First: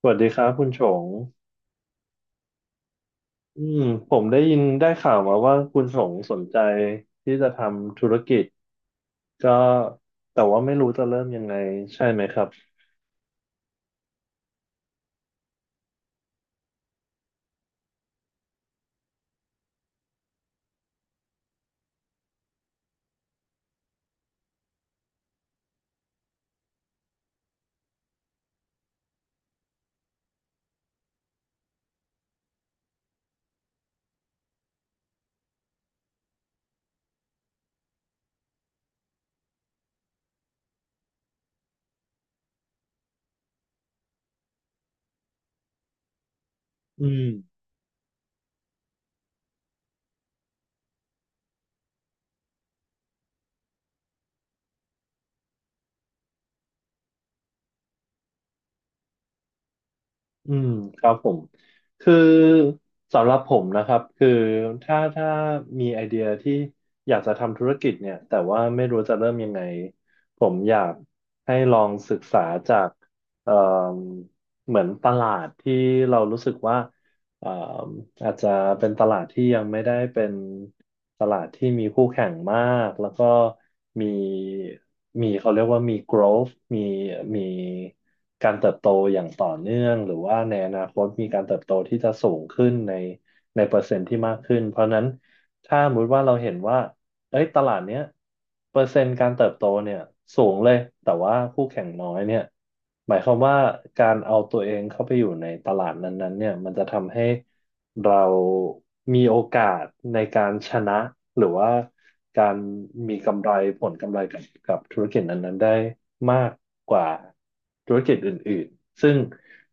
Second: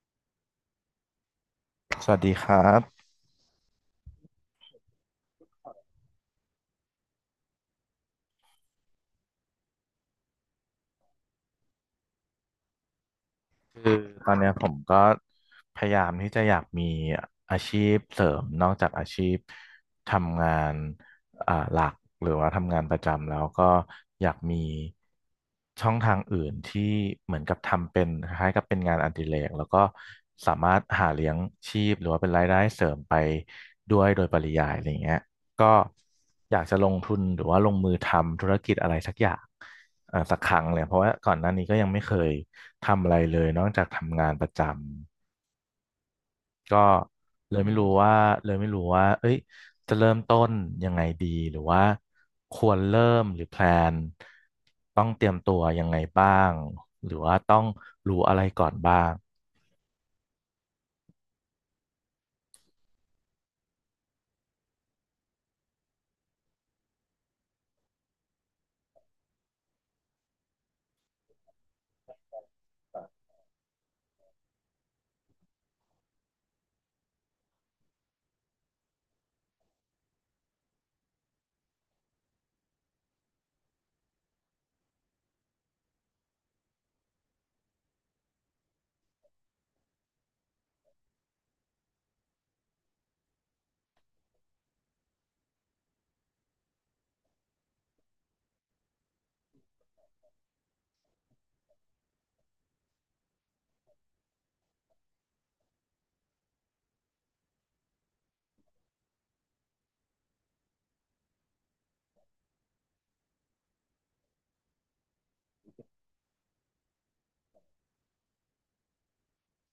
สวัสดีครับคุณชงสวัสดีครับอืมผมได้ยินได้ข่าวมาว่าคุณชงสนใจที่จะทำธุรกิจก็แต่ว่าไม่รู้จะเริ่มยังไงใช่ไหมครับตอนเนี้ยผมก็พยายามที่จะอยากมีอาชีพเสริมนอกจากอาชีพทำงานหลักหรือว่าทำงานประจำแล้วก็อยากมีช่องทางอื่นที่เหมือนกับทำเป็นคล้ายๆกับเป็นงานอดิเรกแล้วก็สามารถหาเลี้ยงชีพหรือว่าเป็นรายได้เสริมไปด้วยโดยปริยายอะไรอย่างเงี้ยก็อยากจะลงทุนหรือว่าลงมือทำธุรกิจอะไรสักอย่าง สักครั้งเลยเพราะว่าก่อนหน้านี้ก็ยังไม่เคยทำอะไรเลยนอกจากทำงานประจำก็อืมเลยไม่รู้ว่าเลยไม่รู้ว่าเอ้ยจะเริ่มต้นยังไงดีหรือว่าควรเริ่มหรือแพลนต้องเตรียมตัวยังไงบ้างหรือว่าต้องรู้อะไรก่อนบ้าง อืมครับผมคือสำหรับผมนะครับถ้ามีไอเดียที่อยากจะทำธุรกิจเนี่ยแต่ว่าไม่รู้จะเริ่มยังไงผมอยากให้ลองศึกษาจากเอ่อเหมือนตลาดที่เรารู้สึกว่า อ่าอาจจะเป็นตลาดที่ยังไม่ได้เป็นตลาดที่มีคู่แข่งมากแล้วก็มีมีเขาเรียกว่ามี growth มีมีการเติบโตอย่างต่อเนื่องหรือว่าในอนาคตมีการเติบโตที่จะสูงขึ้นในเปอร์เซ็นต์ที่มากขึ้นเพราะฉะนั้น ถ้าสมมติว่าเราเห็นว่าเอ้ยตลาดเนี้ยเปอร์เซ็นต์การเติบโตเนี่ยสูงเลยแต่ว่าคู่แข่งน้อยเนี่ยหมายความว่าการเอาตัวเองเข้าไปอยู่ในตลาดนั้นๆเนี่ยมันจะทำให้เรามีโอกาสในการชนะหรือว่าการมีกำไรผลกำไรกับธุรกิจนั้นๆได้มากกว่าธุรกิจอื่นๆซึ่ง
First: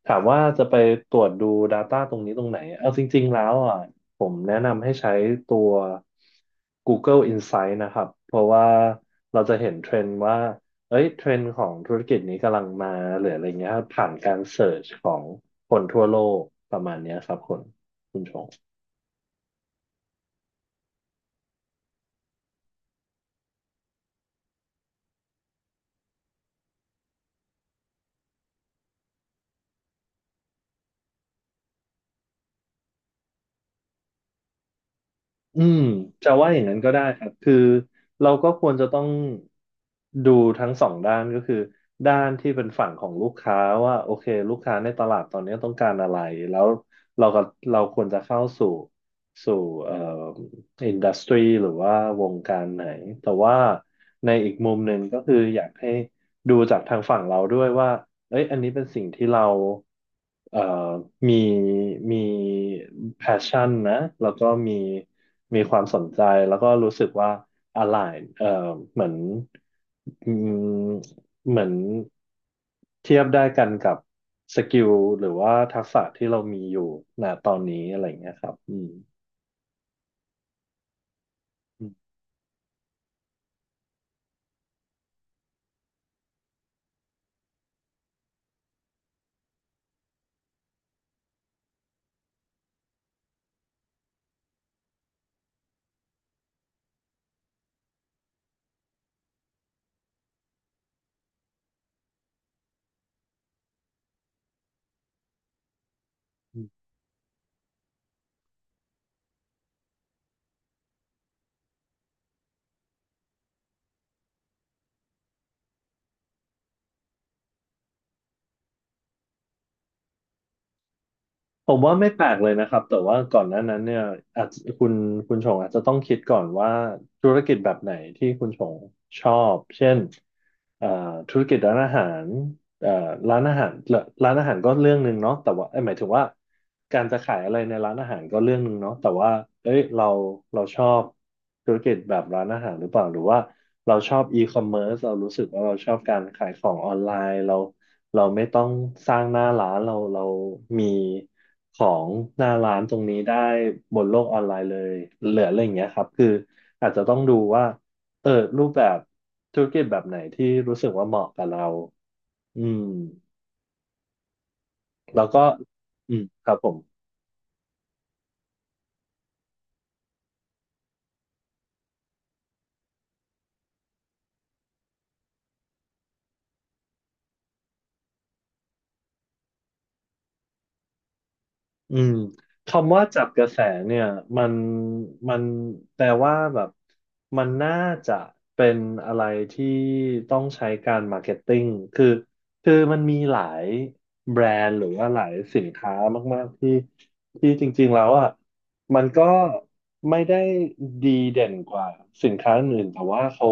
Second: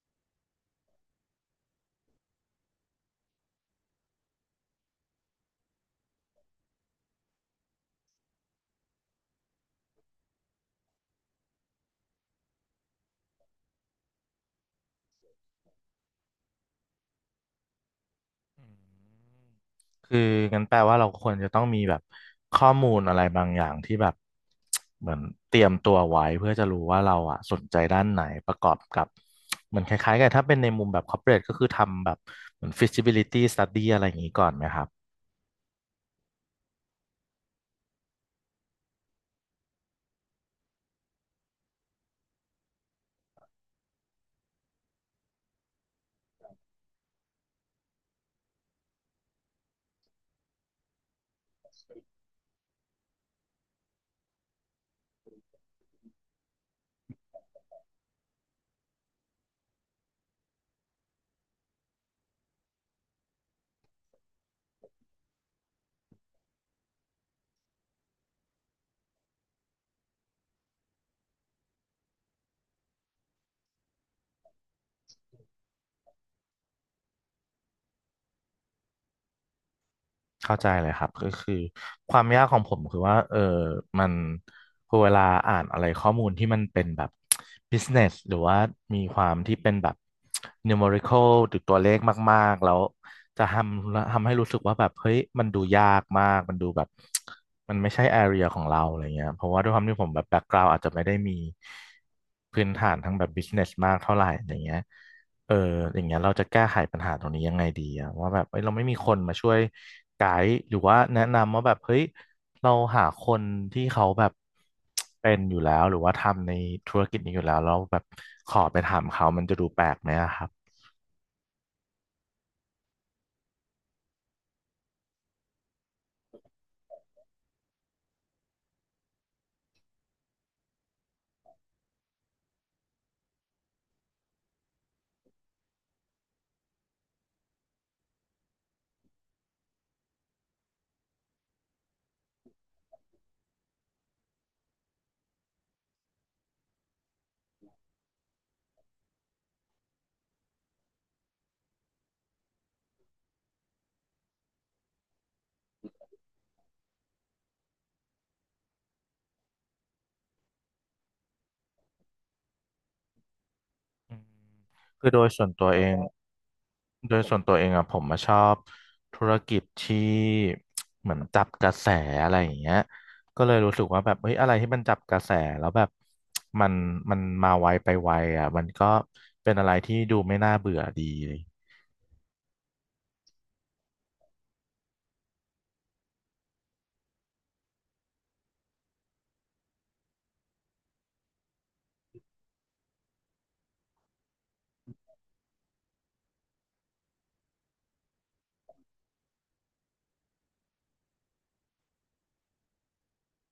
ถามว่าจะไปตรวจดู Data ตรงนี้ตรงไหนเอาจริงๆแล้วอ่ะ ผมแนะนำให้ใช้ตัว Google Insight นะครับ เพราะว่าเราจะเห็นเทรนด์ว่าเอ้ยเทรนด์ของธุรกิจนี้กำลังมาหรืออะไรเงี้ยครับผ่านการเสิร์ชของคนทั่วโลกประมาณเนี้ยครับคุณชง อืมคืองั้นแปลว่าเราควรจะต้องมีแบบข้อมูลอะไรบางอย่างที่แบบ เหมือนเตรียมตัวไว้เพื่อจะรู้ว่าเราอ่ะสนใจด้านไหนประกอบกับเหมือนคล้ายๆกันถ้าเป็นในมุมแบบ corporate ก็คือทำแบบเหมือน feasibility study อะไรอย่างนี้ก่อนไหมครับ อืมจะว่าอย่างนั้นก็ได้ครับคือเราก็ควรจะต้องดูทั้งสองด้านก็คือด้านที่เป็นฝั่งของลูกค้าว่าโอเคลูกค้าในตลาดตอนนี้ต้องการอะไรแล้วเราก็เราควรจะเข้าสู่เอ่ออินดัสทรีหรือว่าวงการไหนแต่ว่าในอีกมุมหนึ่งก็คืออยากให้ดูจากทางฝั่งเราด้วยว่า เอ้ยอันนี้เป็นสิ่งที่เราเอ่อมีมีแพชชั่นนะแล้วก็มีความสนใจแล้วก็รู้สึกว่า align เหมือนอืมเหมือนเทียบได้กันกับสกิลหรือว่าทักษะที่เรามีอยู่ณตอนนี้อะไรอย่างเงี้ยครับเข้าใจเลยครับก็คืออืม ความยากของผมคือว่าเออมันพอเวลาอ่านอะไรข้อมูลที่มันเป็นแบบ business หรือว่ามีความที่เป็นแบบ numerical หรือตัวเลขมากๆแล้วจะทำให้รู้สึกว่าแบบเฮ้ยมันดูยากมากมันดูแบบมันไม่ใช่ area ของเราอะไรเงี้ยเพราะว่าด้วยความที่ผมแบบ background อาจจะไม่ได้มีพื้นฐานทั้งแบบ business มากเท่าไหร่อะไรเงี้ย เอออย่างเงี้ยเราจะแก้ไขปัญหาตรงนี้ยังไงดีอะว่าแบบเอ้ยเราไม่มีคนมาช่วยไกด์หรือว่าแนะนำว่าแบบเฮ้ยเราหาคนที่เขาแบบเป็นอยู่แล้วหรือว่าทำในธุรกิจนี้อยู่แล้วเราแล้วแบบขอไปถามเขามันจะดูแปลกไหมอะครับผมว่าไม่แปลกเลยนะครับแต่ว่าก่อนหน้านั้นเนี่ยอาจคุณคุณชงอาจจะต้องคิดก่อนว่าธุรกิจแบบไหนที่คุณชงชอบเช่นเอ่อธุรกิจร้านอาหาร เอ่อร้านอาหารร้านอาหารก็เรื่องหนึ่งเนาะแต่ว่าเอ้ยหมายถึงว่าการจะขายอะไรในร้านอาหารก็เรื่องหนึ่งเนาะแต่ว่าเอ้ยเราชอบธุรกิจแบบร้านอาหารหรือเปล่าหรือว่าเราชอบอีคอมเมิร์ซเรารู้สึกว่าเราชอบการขายของออนไลน์เราไม่ต้องสร้างหน้าร้านเรามีของหน้าร้านตรงนี้ได้บนโลกออนไลน์เลยเหลืออะไรอย่างเงี้ยครับอาจจะต้องดูว่าเออรูปแบบธุรกิจแบบไหนที่รู้สึกว่าเหมาะกับเรา อืมอืมคือโดแล้วยก็ส่วนตัวเอง ครับผมโดยส่วนตัวเองอะผมมาชอบธุรกิจที่เหมือนจับกระแสอะไรอย่างเงี้ยก็เลยรู้สึกว่าแบบเฮ้ยอะไรที่มันจับกระแสแล้วแบบ มันมันมาไวไปไวอะมันก็เป็นอะไรที่ดูไม่น่าเบื่อดีอืมคำว่าจับกระแสเนี่ยมันมันแปลว่าแบบมันน่าจะเป็นอะไรที่ต้องใช้การมาร์เก็ตติ้งคือคือมันมีหลายแบรนด์หรือว่าหลายสินค้ามากๆที่ที่จริงๆแล้วอ่ะ มันก็ไม่ได้ดีเด่นกว่าสินค้าอื่นแต่ว่าเขา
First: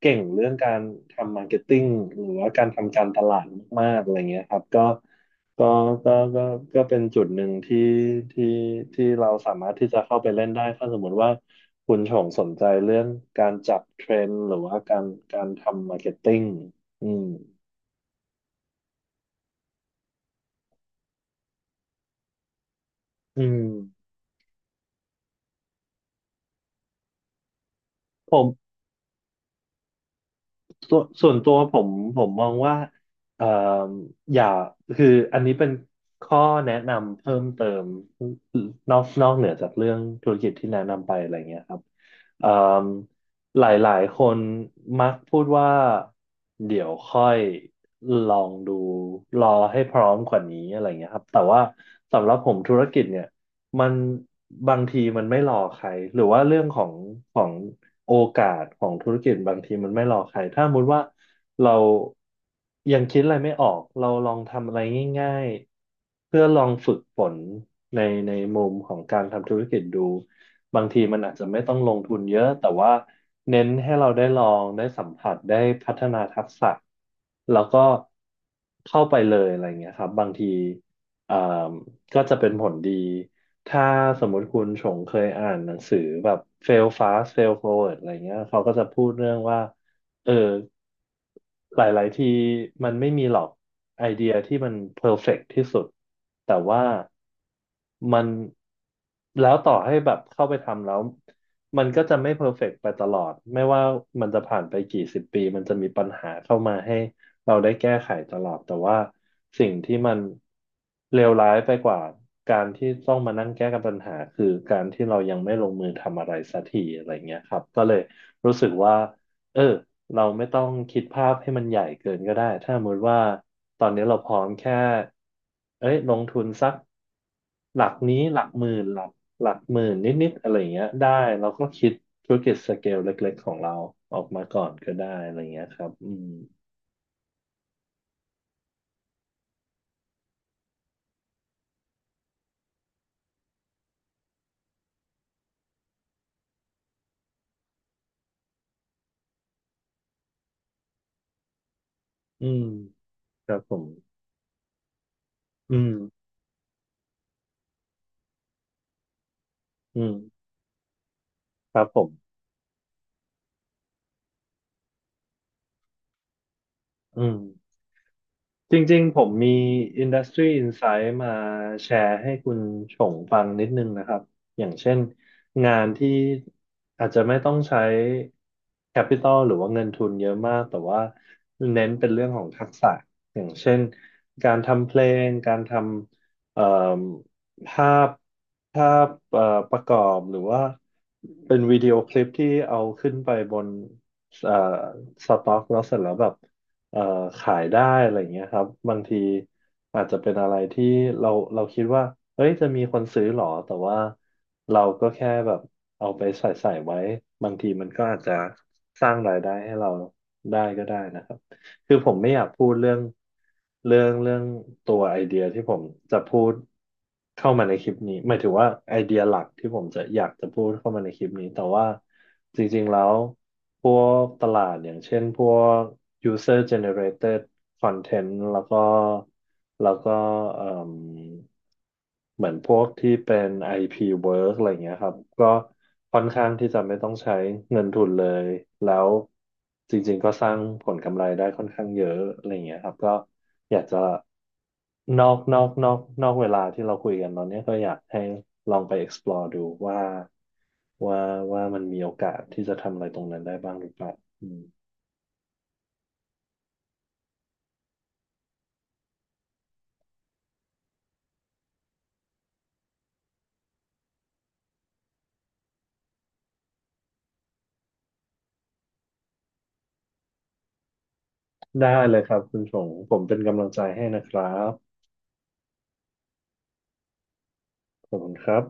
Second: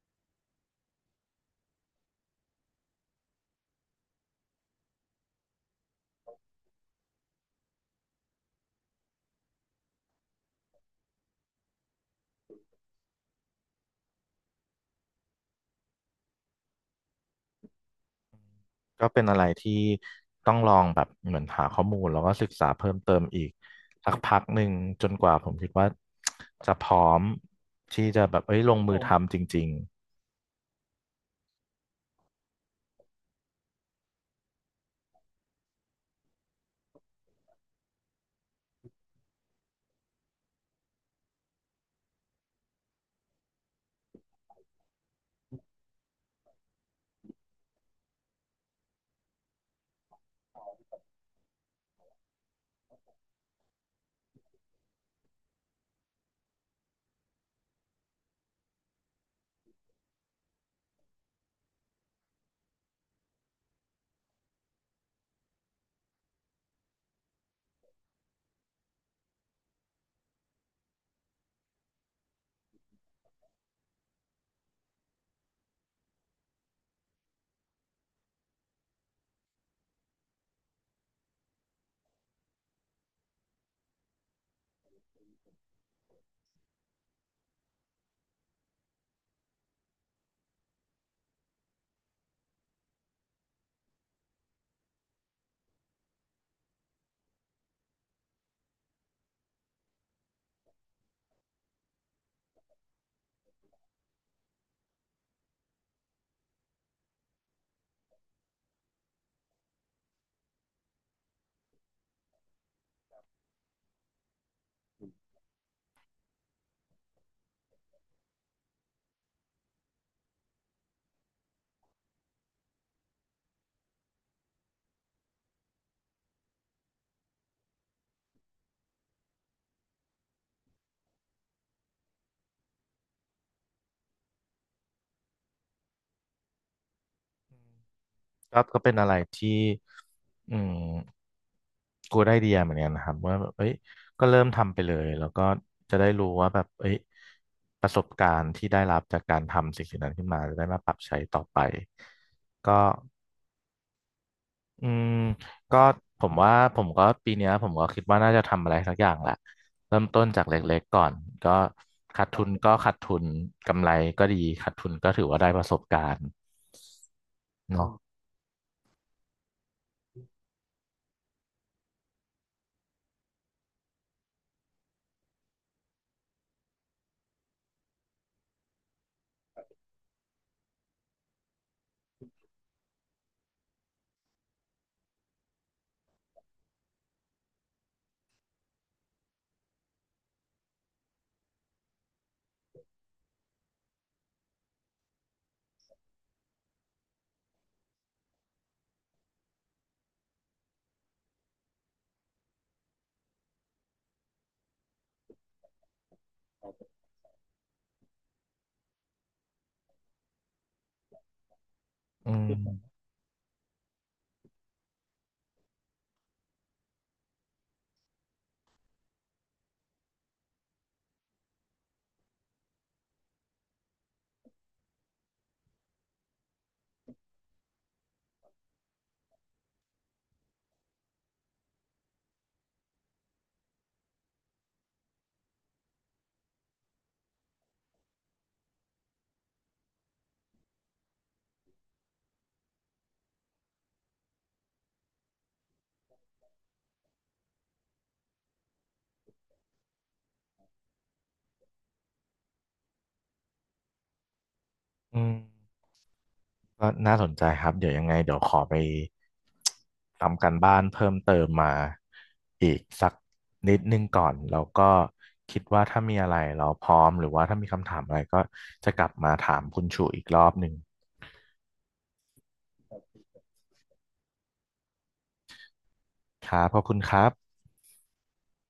เก่งเรื่องการทำมาร์เก็ตติ้งหรือว่าการทำการตลาดมากๆอะไรเงี้ยครับก็ก็ก็ก็เป็นจุดหนึ่งที่ที่ที่เราสามารถที่จะเข้าไปเล่นได้ถ้าสมมติว่าคุณชงสนใจเรื่องการจับเทรนด์หรือว่าการทำมาร์เก็ตติ้งอืมก็เป็นอะไรที่ต้องลองแบบเหมือนหาข้อมูลแล้วก็ศึกษาเพิ่มเติมอือีกมสักพักหนึ่งจนกว่าผมคิดว่าจะพร้อมที่จะผแบบม เอ้ยลงมือทำจริงๆ ส่วนตัวผมผมมองว่าเอ่ออย่าคืออันนี้เป็นข้อแนะนำเพิ่มเติมนอกเหนือจากเรื่องธุรกิจที่แนะนำไปอะไรเงี้ยครับเอ่อหลายๆคนมักพูดว่าเดี๋ยวค่อยลองดูรอให้พร้อมกว่านี้อะไรเงี้ยครับแต่ว่าสำหรับผมธุรกิจเนี่ย มันบางทีมันไม่รอใครหรือว่าเรื่องของโอกาสของธุรกิจบางทีมันไม่รอใครถ้าสมมติว่าเรายังคิดอะไรไม่ออกเราลองทำอะไรง่ายๆเพื่อลองฝึกฝนในในมุมของการทำธุรกิจดูบางทีมันอาจจะไม่ต้องลงทุนเยอะแต่ว่าเน้นให้เราได้ลองได้สัมผัสได้พัฒนาทักษะแล้วก็เข้าไปเลยอะไรเงี้ยครับบางทีเอ่อ ก็จะเป็นผลดี ถ้าสมมติคุณชงเคยอ่านหนังสือแบบ fail fast fail forward อะไรเงี้ยเขาก็จะพูดเรื่องว่า เออ หลายๆทีมันไม่มีหรอกไอเดียที่มันเพอร์เฟกต์ที่สุด แต่ว่ามันแล้วต่อให้แบบเข้าไปทำแล้วมันก็จะไม่เพอร์เฟกต์ไปตลอด ไม่ว่ามันจะผ่านไปกี่สิบปีมันจะมีปัญหาเข้ามาให้ เราได้แก้ไขตลอดแต่ว่าสิ่งที่มันเลวร้ายไปกว่าการที่ต้องมานั่งแก้กับปัญหาคือการที่เรายังไม่ลงมือทำอะไรสักทีอะไรเงี้ยครับก็เลยรู้สึกว่าเออเราไม่ต้องคิดภาพให้มันใหญ่เกินก็ได้ถ้าสมมติว่าตอนนี้เราพร้อมแค่เอ้ยลงทุนสักหลักนี้หลักหมื่นหลักหมื่นนิดๆอะไรเงี้ยได้เราก็คิดธุรกิจสเกลเล็กๆของเราออกมาก่อนก็ได้อะไรเงี้ยครับอืมก็เป็นอะไรที่อืมกูได้ไอเดียเหมือนกันนะครับว่าแบบเอ้ยก็เริ่มทำไปเลยแล้วก็จะได้รู้ว่าแบบเอ้ยประสบการณ์ที่ได้รับจากการทำสิ่งนั้นขึ้นมาจะได้มาปรับใช้ต่อไปอืม ก็ครับผมอืมอืก็ม ผมว่าผมก็ปีเนี้ยผมก็คิดว่าน่าจะทำอะไรสักอย่างแหละอืเริ่มต้นจามกเล็กๆก่อนก็ครับผขาดมทุนก็ขาดทุนกำไรก็ดีขาดทุนก็ถือว่าได้ประสบการณ์อืม เนาะจริงๆผมมี Industry Insight มาแชร์ให้คุณชงฟังนิดนึงนะครับอย่างเช่นงานที่อาจจะไม่ต้องใช้ Capital หรือว่าเงินทุนเยอะมากแต่ว่าเน้นเป็นเรื่องของทักษะอย่างเช่นการทำเพลงการทำภาพภาพประกอบหรือว่าเป็นวิดีโอคลิปที่เอาขึ้นไปบนเอ่อสต็อกแล้วเสร็จแล้วแบบ เอ่อขายได้อะไรอย่างเงี้ยครับบางทีอาจจะเป็นอะไรที่เราเราคิดว่าเฮ้ยจะมีคนซื้อหรอแต่ว่าเราก็แค่แบบเอาไปใส่ใส่ไว้บางทีมันก็อาจจะสร้างรายได้ให้เราได้ก็ได้นะครับ คือผมไม่อือยากพูดเรื่อมงเรื่องเรื่องตัวไอเดียที่ผมจะพูดเข้ามาในคลิปนี้หมายถึงว่าไอเดียหลักที่ผมจะอยากจะพูดเข้ามาในคลิปนี้แต่ว่าจริงๆแล้วพวกตลาดอย่างเช่นพวก user generated content แล้วก็แล้วก็เอ่ม เหมือนพวกที่เป็น IP work อะไรเงี้ยครับก็ค่อนข้างที่จะไม่ต้องใช้เงินทุนเลยแล้วจริงๆก็สร้างผลกำไรได้ค่อนข้างเยอะอะไรเงี้ยครับก็อยากจะนอกนอกนอกนอกเวลาที่เราคุยกันตอนเนี้ยก็อยากให้ลองไป explore ดูว่าว่าว่ามันมีโอกาสที่จะทำอะไรตรงนั้นได้บ้างหรือเปล่าอืมอืม ก็น่าสนใจครับเดี๋ยวยังไงเดี๋ยวขอไปทำการบ้านเพิ่มเติมมาอีกสักนิดนึงก่อนแล้วก็คิดว่าถ้ามีอะไรเราพร้อมหรือว่าถ้ามีคำถามอะไรก็จะกลับมาถามคุณชูอีกรอบหนึ่งได้เลยครับคุณชงผมเป็นกำลังใจให้นะครับครับขอบคุณครับขอบคุณครับ